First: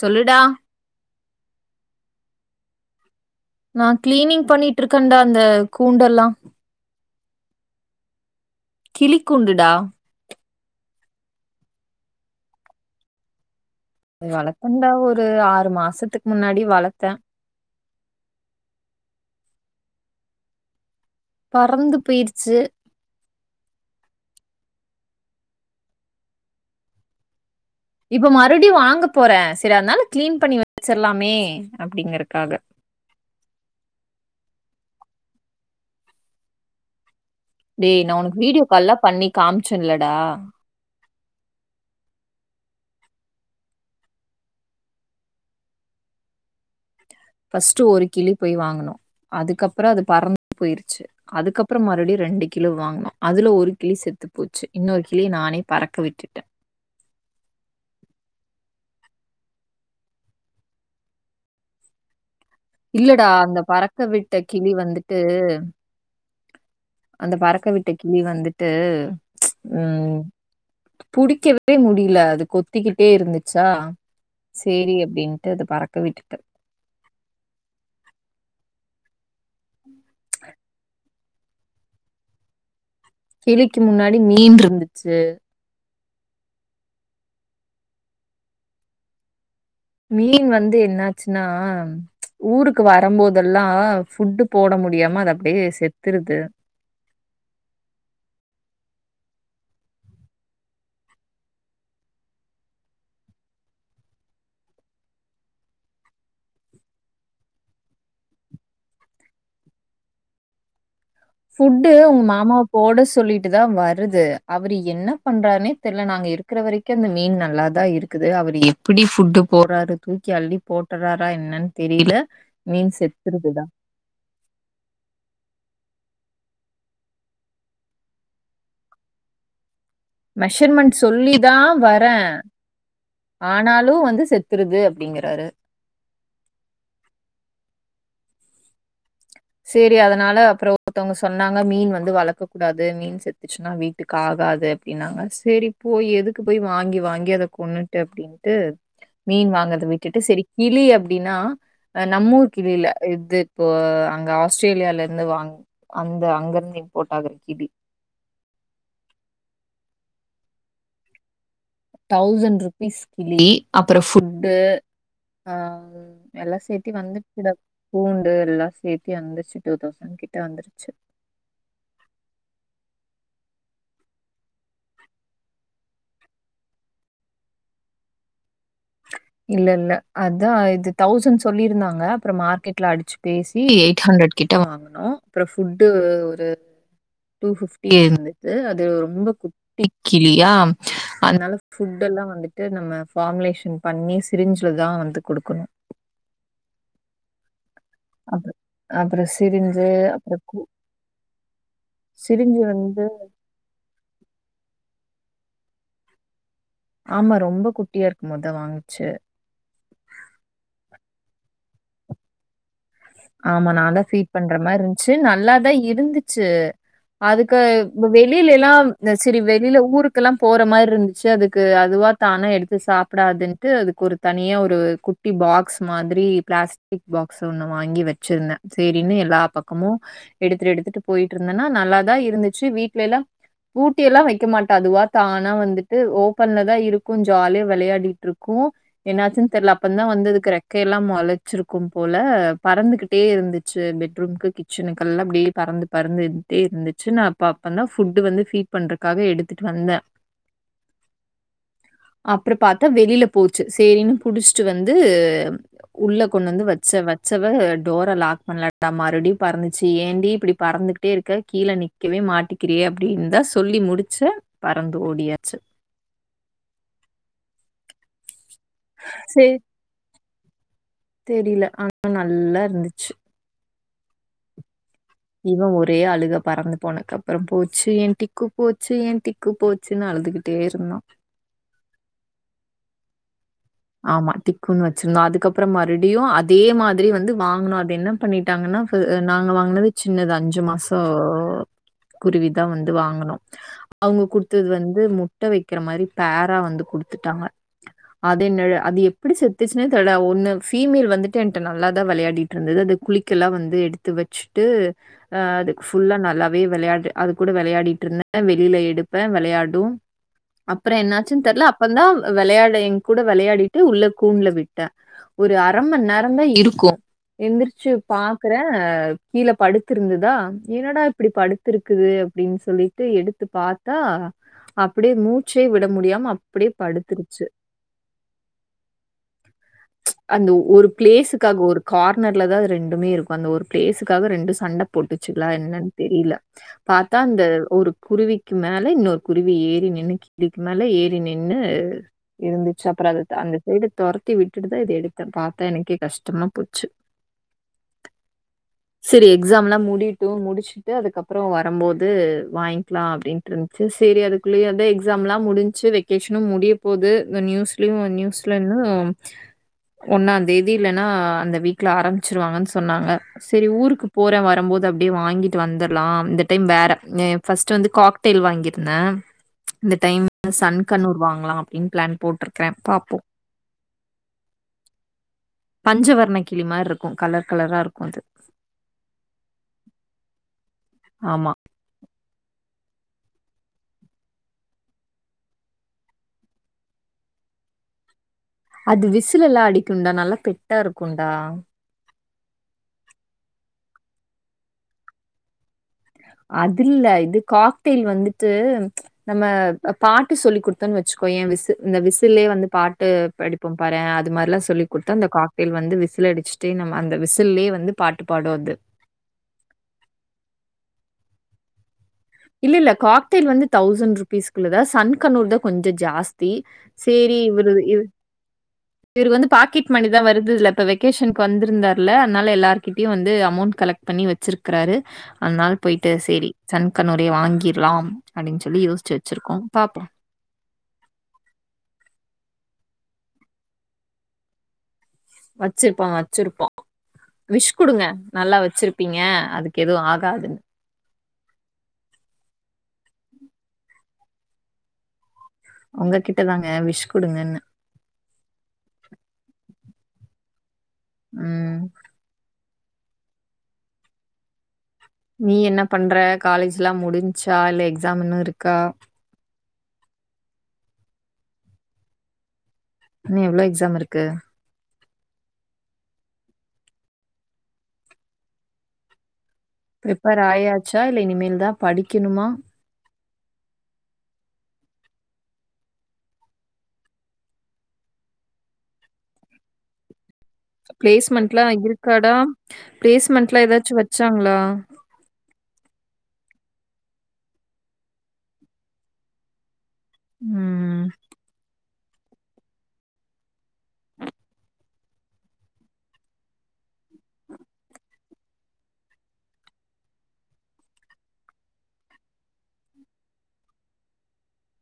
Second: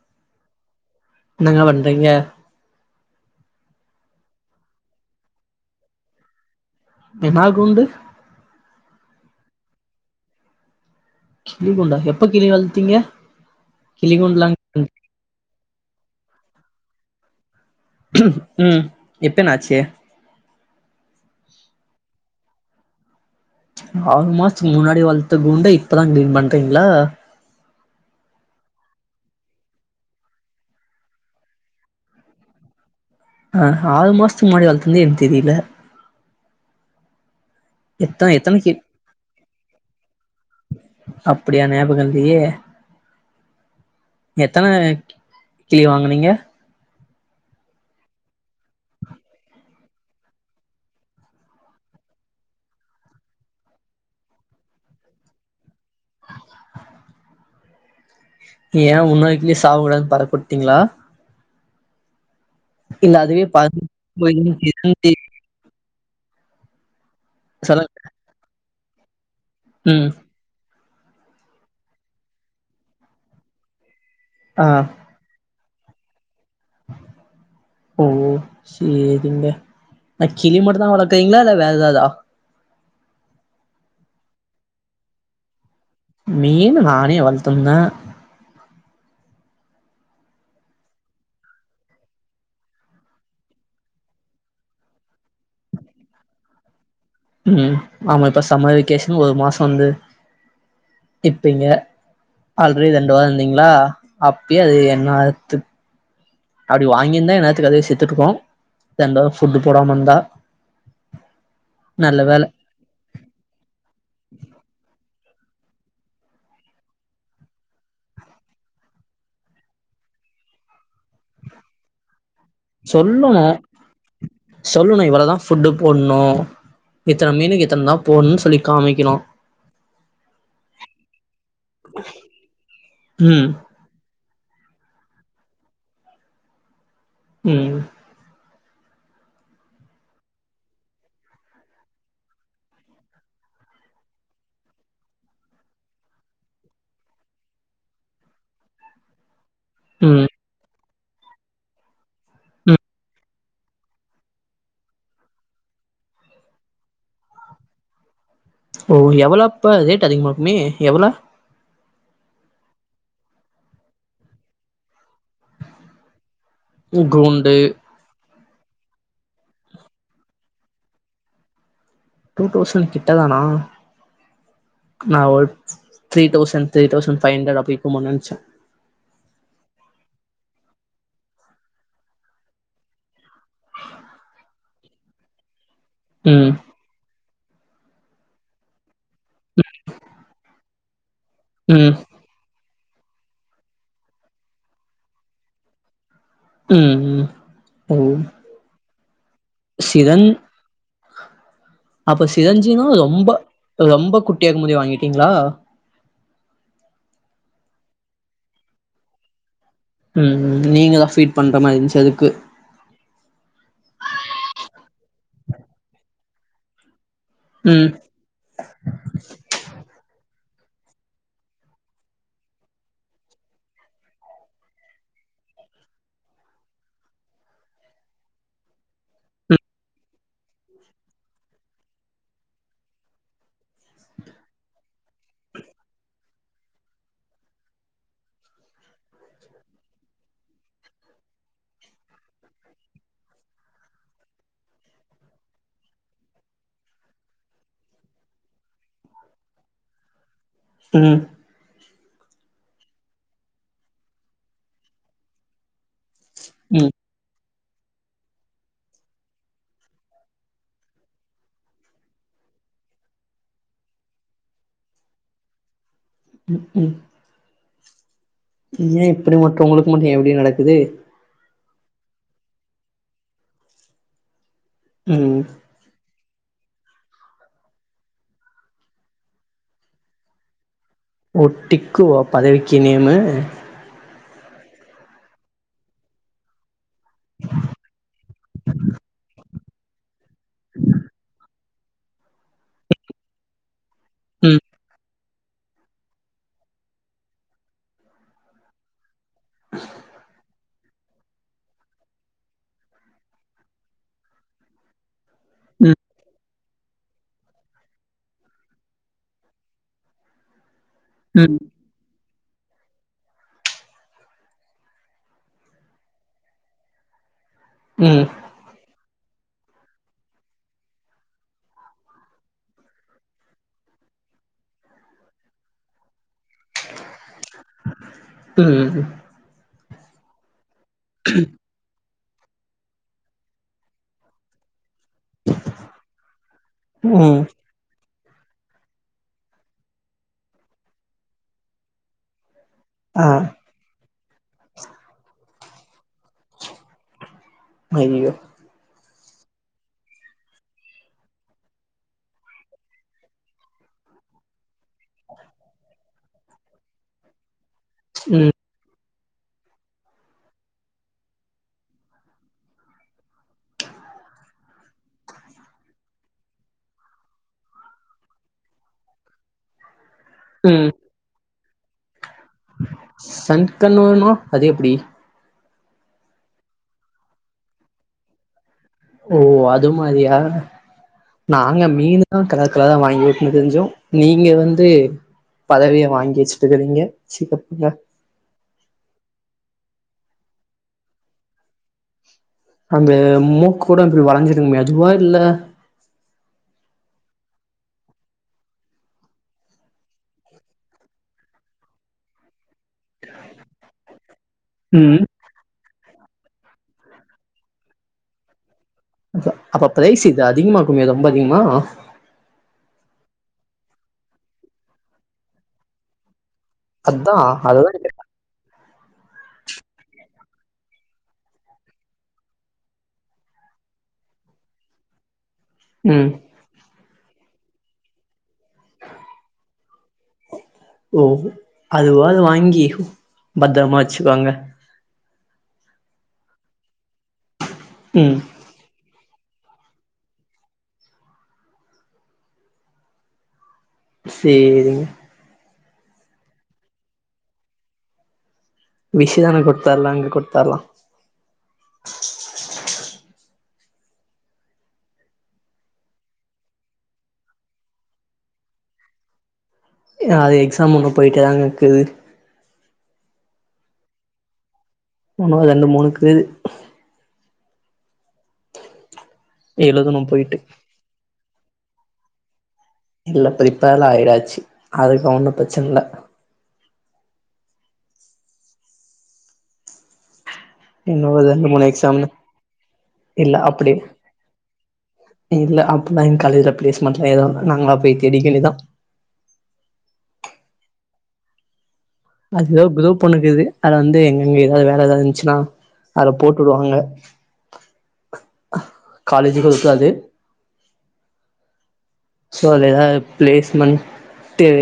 சொல்லுடா என்னங்க பண்றீங்க நா க்ளீனிங் பண்ணிட் இருக்கேன்டா அந்த கூண்டெல்லா என்னா கூண்டு கிளி கூண்டுடா கிளி கூண்டா எப்ப கிளி வளத்தீங்க கிளி கூண்டுலாங் வளத்தேண்டா ஒரு ஆறு மாசத்துக் முன்னாடி வளத்தே ம் இப்ப என்ன ஆச்சி பறந்து போய்ரிச்சி ஆறு மாசத்துக்கு முன்னாடி வளத்த கூண்ட இப்பதா க்ளீன் பண்றீங்ளா இப்போ மறுபடி வாங்க போறே சரி அதனால க்ளீன் பண்ணி வச்சிர்லாமே அப்டிங்கற்காக ஆ ஆறு மாசத்துக்கு முன்னாடி வளர்த்துந்தே எனக்கு தெரில டேய் நா எத்தன ஒனக்கு எத்தன வீடியோ கால்லா பண்ணி காமிச்சே இல்லடா அப்டியா நியாபக இல்லியே எத்தன கிளி வாங்குனீங்க ஃபஸ்ட்டு ஒரு கிளி போய் வாங்குனோ அதுக்கப்புறோ அது பறந்து போய்ரிச்சி அதுக்கப்புறோ மறுபடியு ரெண்டு கிளி வாங்குனோ அதுல ஒரு கிளி செத்து போச்சி இன்னொரு கிளிய நானே பறக்க விட்டுட்டே ஏ இன்னோரு கிளி சாவக்கூடாதுனு பறக்க உட்டீங்ளா இல்ல இல்லடா அதுவே அந்த பறந்து பறக்க விட்ட போய் கிளி வந்துட்டு அந்த பறக்க விட்ட சொல்லுங்க கிளி வந்திட்டு ம் புடிக்கவே முடில அது கொத்திக்கிட்டே இருந்திச்சா ஆ சேரி அப்டின்ட்டு அத பறக்க விட்டுட்டே ஓ சேரிங்க நா கிளி மட்டுதா வள திங்ளா இல்ல வேற எதாதா கிளிக்கு முன்னாடி மீன் இருந்துச்சு மீன் நானே வளத்து வந்தா மீன் வந்து என்னாச்சினா ஊருக்கு வரும்போதெல்லா ஃபுட்டு போட முடியாம அது அப்டியே செத்துருது ம் ஆமா இப்ப சம்மர் வெகேஷன் ஒரு மாசோ வந்து நிப்பீங்க ஆல்ரெடி ரெண்டு வாரோ இருந்தீங்ளா அப்பயே அது என்ன அத்து அப்டி வாங்கியிருந்தா இன்னேரத்துக்கு அதுவே செத்துட்டு இருக்கு ரெண்டு வாரோ ஃபுட்டு் போடாம இருந்தா ஃபுட்டு நல்ல உங்க வேல மாமா போட சொல்லிட்டுதா வருது அவரு என்ன பண்றாருனே தெர்ல நா அங்க இருக்கற வரைக் கு அந்த மீன் நல்லாதா இருக்குது அவர் எப்டி ஃபுட்டு போட்றாரு தூக்கி அள்ளி போட்டுறாரா என்னன் தெரியில சொல்லணு சொல்லணு இவ்வளதா ஃபுட்டு போடணு இத்தன மீனுக்கு இத்தன தா போடணுனு சொல்லி காமிக்கணு மெஷர்மெண்ட் சொல்லி தா வரே ம் ஆனாலு வந்து செத் ருது அப்டிங்றாரு ம் சேரி அதனால அப்புறம் ஒருத்தவங்க சொன்னாங்க மீன் வந்து வளர்க்க கூடாது மீன் செத் துச்சுன்னா வீட்டுக்கு ஆகாது அப்படின்னாங்க சரி போய் எதுக்கு போய் வாங்கி வாங்கி அத கொன்னுட்டு அப்படின்னு டு மீன் வாங் றத ம் விட்டுட்டு சரி கிளி அப்படின்னா நம்மூர் ம் கிளில இது இப்போ அங்க ஆஸ்திரேலியால இருந்து வாங் அந்த அங்கிருந்து இம்போர்ட் ஆகுற கிளி ஓ எவ்ளப்ப ரேட் அதிகமாக இருக்குமே எவ்ள தௌசண்ட் ருபீஸ் கிளி அப்புறம் ஃபுட்டு ஹ எல்லாம் சே சேத்தி வந்துருச்சு டா கூண்டு கூண்டு எல்லாம் சே்த்தி வந்துருச்சு டூ தௌசண்ட் கிட்ட வந்துருச்சு டூ தௌஸண்ட் கிட்டதானா நா ஒரு three thousand three thousand five hundred அப்டிக்குமோன்னு நெனச்சேன் ஆஹ இல்ல இல்ல அதான் இது தௌசண்ட் சொல்லியிருந்தாங்க அப்புறம் மார்க்கெட்ல அடிச்சு பேசி எயிட் ஹண்ட்ரட் கிட்ட வா னோ அப்ரோ ஃபுட்டு ஒரு ம் டூ ஃபிப்டி இருந்தது அது ரொம்ப குட்டிக் கிளி யா அதனால ம் ஃபுட்டெல்லாம் வந்துட்டு நம்ம ஃபாம்லேஷன் பண்ணி சிரிஞ்ல தான் வந்து குடுக்கணும் ம் ம் ஓ அ அப்புற சிரிஞ்சி சிரஞ் அப்புறம் கூ அப்ப சிரிஞ்சின்னா வந்து ரொம்ப ரொம்ப குட்டியாக்கும் போதே வாங்கிட்டீங்களா ஆமா ரொம்ப குட்டியா இருக்கும் மோதா வாங்கிச்சு ம் நீங்க தான் ஃபீட் பண்ற மாதி இருந்துச்சு அதுக்கு ஆமா நான் தான் ஃபீட் பண்ற மாதிரி இருந்துச்சு நல்லாதான் இருந்துச்சு அதுக்கு ம் வெளியிலல்லாம் சரி வெளியில ஊருக்கேல்லாம் போற மாதிரி இருந்துச்சு அதுக்கு அதுவா தான எடுத்து சாப் ப்டாதுன்ட்டு அதுக்கு ஒரு தனியா ஒரு குட்டி பாக்ஸ் மாதிரி பிளாஸ்டிக் பாக்ஸ் ஒன்னும் வாங்கி வச்சிருந்தேன் சரின்னு எல்லா பக்கமும் எடுத்துட்டு எடுத்துட்டு போயிட்டு இருந்தேன்னா நல்லாதான் இருந்துச்சு வீட்டுலெல்லாம் பூட்டியல்லாம் வைக்க மாட்டே அதுவா தானா வந்துட்டு ஓபன்ல தான் இருக்கும் ஜாலிய விளையாடிட்டு இருக்கும் என்னாச்சுன்னு தெர்ல அப்ப தான் வந்து இருக்கிறேன் ரெக்க எல்லாம் முளைச்சிருக்கும் போல பறந்துக்கிட்டே இருந்துச்சு பெட்ரூமுக்கு கிச்சனுக்கெல்லாம் அப்படியே பறந்து பறந்துக்கிட்டே இருந்துச்சு நான் பாப்பன்னா ஃபுட்டு வந்து ஃபீட் பண்றக்காக எடுத்துட்டு வந்தேன் ம் அப்புறம் பாத்தா வெளியில போச்சு சரின்னு புடிச்சிட்டு வந்து உள்ள கொண்டு வந்து ம் வச்ச வ சவ டோர லாக் பண்ணலடா மறுபடியும் பறந்துச்சு ஏண்டி இப்படி பறந்துகிட்டே இருக்க கீழே நி கவே மாட்டிக்கிறியே அப்படின்னு தா சொல்லி முடிச்ச பறந்து ஓடியாச்சு உம் உம் ஏன் இப்படி மட்டும் உங்களுக்கு மட்டும் ஏன் இப்படியே நடக்குது தெரில ஆனா நல்லா இருந்துச்சு ம் இவன் ஒரே அழுக பறந்து போனக்கப்றோ போச்சு என் டிக்கு போச்சு எ டிக்கு போச்சுன்னு அழுதுகிட்டே இருந்தா ஓ டிக்குவா பதவிக்கி நேமு ஆமா டிக்குன்னு வச்சுருந்தா அதுக்கப்றோ மறுப்டியு அதே மாதி ரி வந்து வாங்னு அது என்ன பண்ணிட்டாங்கன்னா நாங்க வாங்னது சின்னது அஞ்சு மாசோ குருவிதா வந்து வாங்குனோ அவுங்க ம் குடுத்தது வந்து மு ட்ட வைக்கிற மாரி பேரா வந்து குடுத்துட்டாங்க தென்னெழ அது எப்டி செத்துச்சுனே தெர்ல ஒன்னு ஃபீமேல் வந்துட்டு என்ட்ட நல்லாதா வெளையாடிட்டு இருந்தது அது குளிக்கல்லா வந்து எடுத்து வச்சுட்டு அ அதுக்கு ம் ஃபுல்லா நல்லாவே வெளையாடு அது கூட வெளையாடிட்டு இருந்தே வெளில எடுப்பே வெளையாடு அப்றோ என்னாச்சுன் ம் தெர்ல அப்ப தா வெளையாடி எ கூட வெளையாடிட்டு உள்ள கூண்ல விட்டே ஒரு அரமண்நேரோ தா இருக்கு எந்துரு ச்சு பா ம் க்குறே கீழ படுத்திருந்ததா என்னடா இப்டி படுத்திருக்குது அப்டின் சொல்லிட்டு எடுத்து பாத் தா அப்டியே மூச்சே விட முடியாம அப்டியே படுத்துருச்சு ம் அந்த ஒரு பிளேஸுக்காக ஒரு கார்னர்ல தா அது ரெண்டுமே இருக்கு அந்த ஒரு பிளேஸுக்காக ரெண்டு சண்ட போட்டு ச்சுங்ளா என்னென் தெரில பாத்தா ம் அந்த ஒரு குருவி க்கு மேல இன்னொரு குருவி ஏறி நின்னு கீழிக்கு மேல ஏறி நின்னு இருந்து அப்றோ அது ஆ அந்த சைடு தொரத்தி விட்டுட்டுதா இது எடுத்தே பாத்தா எனக்கே கஷ்டமா போச்சு அய்யயோ செரி எக்ஸாம்ல்லா முடியட்டு முடிச்சு ட்டு அதுக்கப்றோ வரம்போது வாய்ன்க்லா அப்டின்ட்டு இருந்ச்சு சேரி அதுக்குள்ளயே வந்து எக்ஸா எக்ஸாம்ல்லா முடுன்ச்சு வெக்கேஷ்னு முடிய போது இந்த நியூஸ்லயு ம் நியூஸ்லன்னு ஒன்னாந்தேதி இல்லன்னா அந்த வீக்ல ஆரம்பிச்சிருவாங்கன் சொன்னாங்க செரி ஊருக்கு போறே வரம்போது அப்டியே வாங்கிட்டு வந்துர்லா இந்த டைம் வேற ஃபர்ஸ்ட் வந்து காக் டெயில் வாங்கிருந்தே இந்த டைம் சன் கண்ணூர் வாங்லா அப்டின் பிளான் போட்ருக் சன்கண்ணூர்னோ அது எப்டி பஞ்சவர்ண கிளி மார்ருக்கு கலர் கலரா இருக்கு அது ஓ அது மாரியா ஆமா. நாங்க மீனு ஆ கலர் கலர் வாங்கி வுட்னு திரிஞ்சோ நீங்க வந்து பதவிய வாங்கி வச்சுட்டுக்குறீங்க சிகப்புங்க அது விசிலெல்லா அடிக்குண்டா நல்லா பெட்டா இருக்குண்டா அந்த மூக்கூட இப்டி வளஞ்சிருக்குமே அதுவா இல்ல அதுல்ல இது காக்டெயில் வந்துட்டு நம்ம பாட்டு சொல்லி குடுத்தோன்னு வச்சுக்கோயே விசு இந்த விசில்லயே வந்து பாட்டு படிப் போ பாரே அது மாரிலா சொல்லி குடுத்தா ம் அந்த காக்டேல் வந்து விசில் அடிச்சுட்டே நம்ம அந்த விசில்லையே வந்து பாட்டு பாடு அது அப்ப பிரைஸ் இது அதிகமாக்குமே ரொம்ப அதிகமா இல்லல்ல காக்டெய்ல் வந்து தௌசண்ட் ருபீஸ்க்குள்ளதா சன் கண்ணூர் தா கொஞ்ச ஜாஸ்தி அதா அததா கேட்டே இவுரு வந்து பாக்கெட் மணி தா வருதுல்ல இப்ப வெகேஷன்க்கு வந்துருந்தார்ல அனால எல்லார்கிட்டயு வந்து அமௌண்ட் கலெக்ட் பண்ணி வச்சிருக்றாரு அன்னால் போயிட்டு ம் சேரி சன் கண்ணூரயு வாங்கிர்லாம் அப்டின் சொல்லி யோச்சு வச்சிருக்கோ பாப்போ ஒ அதுவாது வாங்கி பத்திரமா வச்சுக்குவாங்க வச்சிருப்போ வச்சிருப்போ விஷ் கொடுங்க ம் நல்லா வச்சிரு இருப்பீங்க அதுக்கு எதுவு ஆகாதுன்னு சேரிங்க உங்க கிட்டதாங்க விஷ் குடுங்க விஷதான குடுத்தரலா அங்க குடுத்தரலா ம் [inaudible] நீ என்ன பண்ற காலேஜ் எல்லா முடிஞ்ச்சா இல்ல எக்ஸாம் இன்னு இருக்கா அது எக்ஸாம் இன்னு போய்ட்டே தாங்க இருக்குது இன்னு எவ்வளோ எக்ஸாம் இருக்கு ஒணு ரெண்டு மூணுக்கு எழுதணு பிரிப்பர் போயிட்டு ஆயாச்சா இல்ல இனிமேல் தா படிக்கணுமா இல்ல பிரிப்பேர்ல ஆயாச்சு அதுக்கு ஒண்ணு பிரச்சனை இல்ல இன்னொரு பிளேஸ்மென்ட் எலா ரெண்டு மூணு எக்ஸாம்னு இருக்காடா இல்ல பிளேஸ்மெண்ட்லா அப்படி ஏதாச்சு வச்சாங்களா இல்ல அப்பதான் என் காலேஜ்ல பிளேஸ் மெண்ட்லா எதுவு நாங்களல்லா போய் தேடிக்க வேண்டிதா ம் அது ஏதாவது பிகு பண்ணுக்குது அதது வந்து எங்கங்க ஏதாவது வேல ஏதாவ இருந்துச்சுன்னா அதல போட்டுடுவாங்க காலேஜுக்கு இருக்காது சோ அததுதா ப்ளேஸ்மென்ட்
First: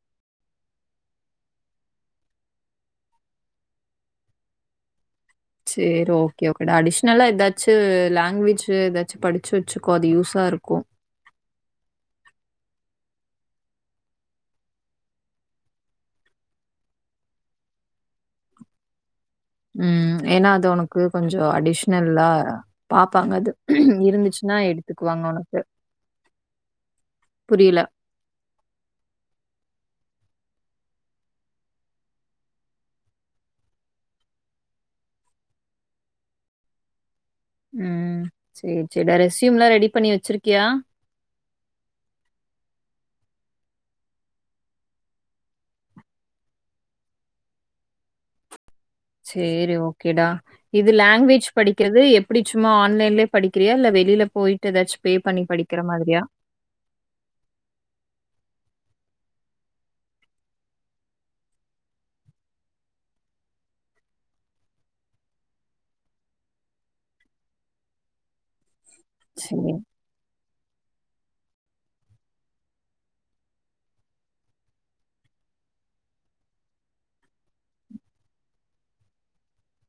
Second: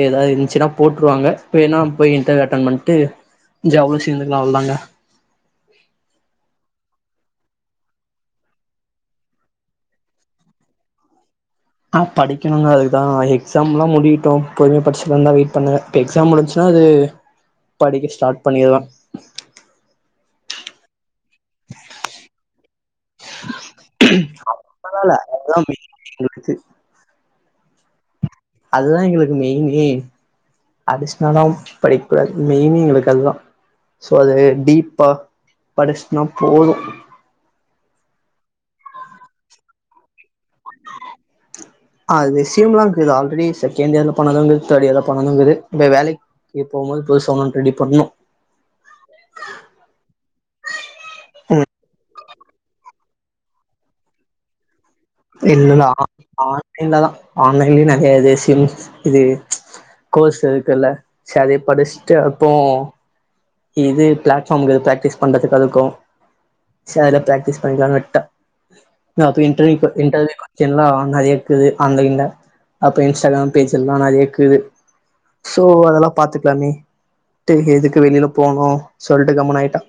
எதாவது இருந்துச்சுன்னா போட்டுருவாங்க இன்னா போய் இன்டர் அட்டன் பண்ணிட்டு [unintelligible] சேந்துலா வந்தாங்க சரி ஓகே ஓகேடா அடிஷனலா ஏதாச்சு லாங்குவேஜ் ஏதாச்சு படிச்சு வச்சுக்கோ அது யூஸா இருக்கு அ படிக்கணுதா அதுதா எக்ஸாம் எலாம் முடியட்டு பொறுமயா படிச்சுக்கலாந்தா வெயிட் பண்ணுவே எக்ஸாம் முடிச்சுன்னா அது படிக்க ஸ்டார்ட் பண்ணிருவ ம் ஏன்னா அது உனக்கு கொஞ்சோ அடிஷ்னல்லா பாப்பாங்க அது இருந்துச்சுன்னா பரவால்ல எடுத்துக்குவாங்க உனக்கு அதுதான் மெயின் எங்களுக்கு புரியல அதுதா எங்களுக்கு மெயினே அடிஷ்னாலாம் படிக்ககூடாது மெயினே எங்களுக்கு அதுதா சோ அது டீப்பா படிச்சனா போது ம் சேரி சேரிடா ரெஸ்யூம் எல்லா ரெடி பண்ணி வச்சிருக்கியா அ ரெஸ்யூம்லா இருக்குது ஆல்ரெடி செகண்ட் இயர்ல பண்ணதுங்கது தேர்ட் இயர்ல பண்ணும்ங்கது இப்ப வேலைக்கு போகும்போது [unintelligible] ரெடி பண்ணணு சேரி ஓகேடா இது லாங்குவேஜ் படிக்கிறது அப்டி சும்மா ஆன்லைன்லய படிக்கிறியா இல்ல வெளில போயிட்டு ஏதாச்சு இல்லல்ல அ ஆ ஆன்லைன்ல தா ஆன்லைன்லயும் நெறைய இது சிம்ஸ் இது கோர்ஸ் இருக்குல்ல சரி படிச்சுட்டு அப்போ இது பிளாட்ஃபாம்க்கு பிராக்டிஸ் பண்றதுக்கா இருக்கு பிராக்டிஸ் பண்ணிக்கலாம்னு விட்டே அப்ப சரி. இன்டர்வ்யூ இன்டர்வியூ நெறைய இருக்குது ஆன்லைன்ல அப்ப இன்ஸ்டாகிராம் பேஜ்ல்லா நான் கேக்குது சோ அதெல்லா பாத்துக்கலாமே எதுக்கு வெளியில போகணு சொல்லிட்டு கம்முன ஆாயிட்டா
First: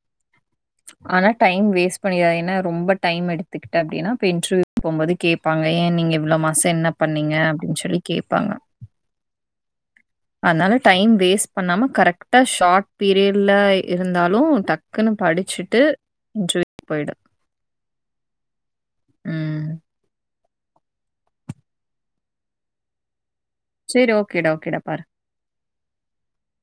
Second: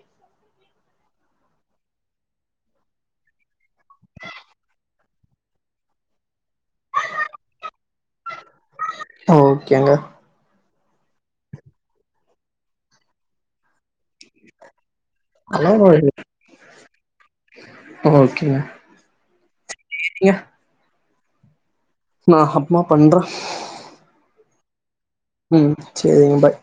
ஆனா டைம் வேஸ்ட் பண்ணாருதீங்கன்ன ரொம்ப டைம் எடுத்துக்கிட்டட்டு அப்டின்னா இப்ப இன்டர்வியூ போகும்போது கேப்பாங்க ஏன் நீங்க இவ்வளோ மாச என்ன பண்ணீங்க அப்டின்னு சொல்லி கேப்பாங்க ஓகேங்க அதனால டைம் வேஸ்ட் பண்ணாம கரெக்டா ஷார்ட் பீரியட்ல இருந்தாலு டக் க்குன்னு ஹலோ படிச்சுட்டு இன்டர்வியூ போயிடு ஓகேங்க ம் நீங்க ரெடியா நா அப்பம்மா பண்ற சேரி ஓகேடா ஓகேடா பாரு ம் சேரிங்க பாய்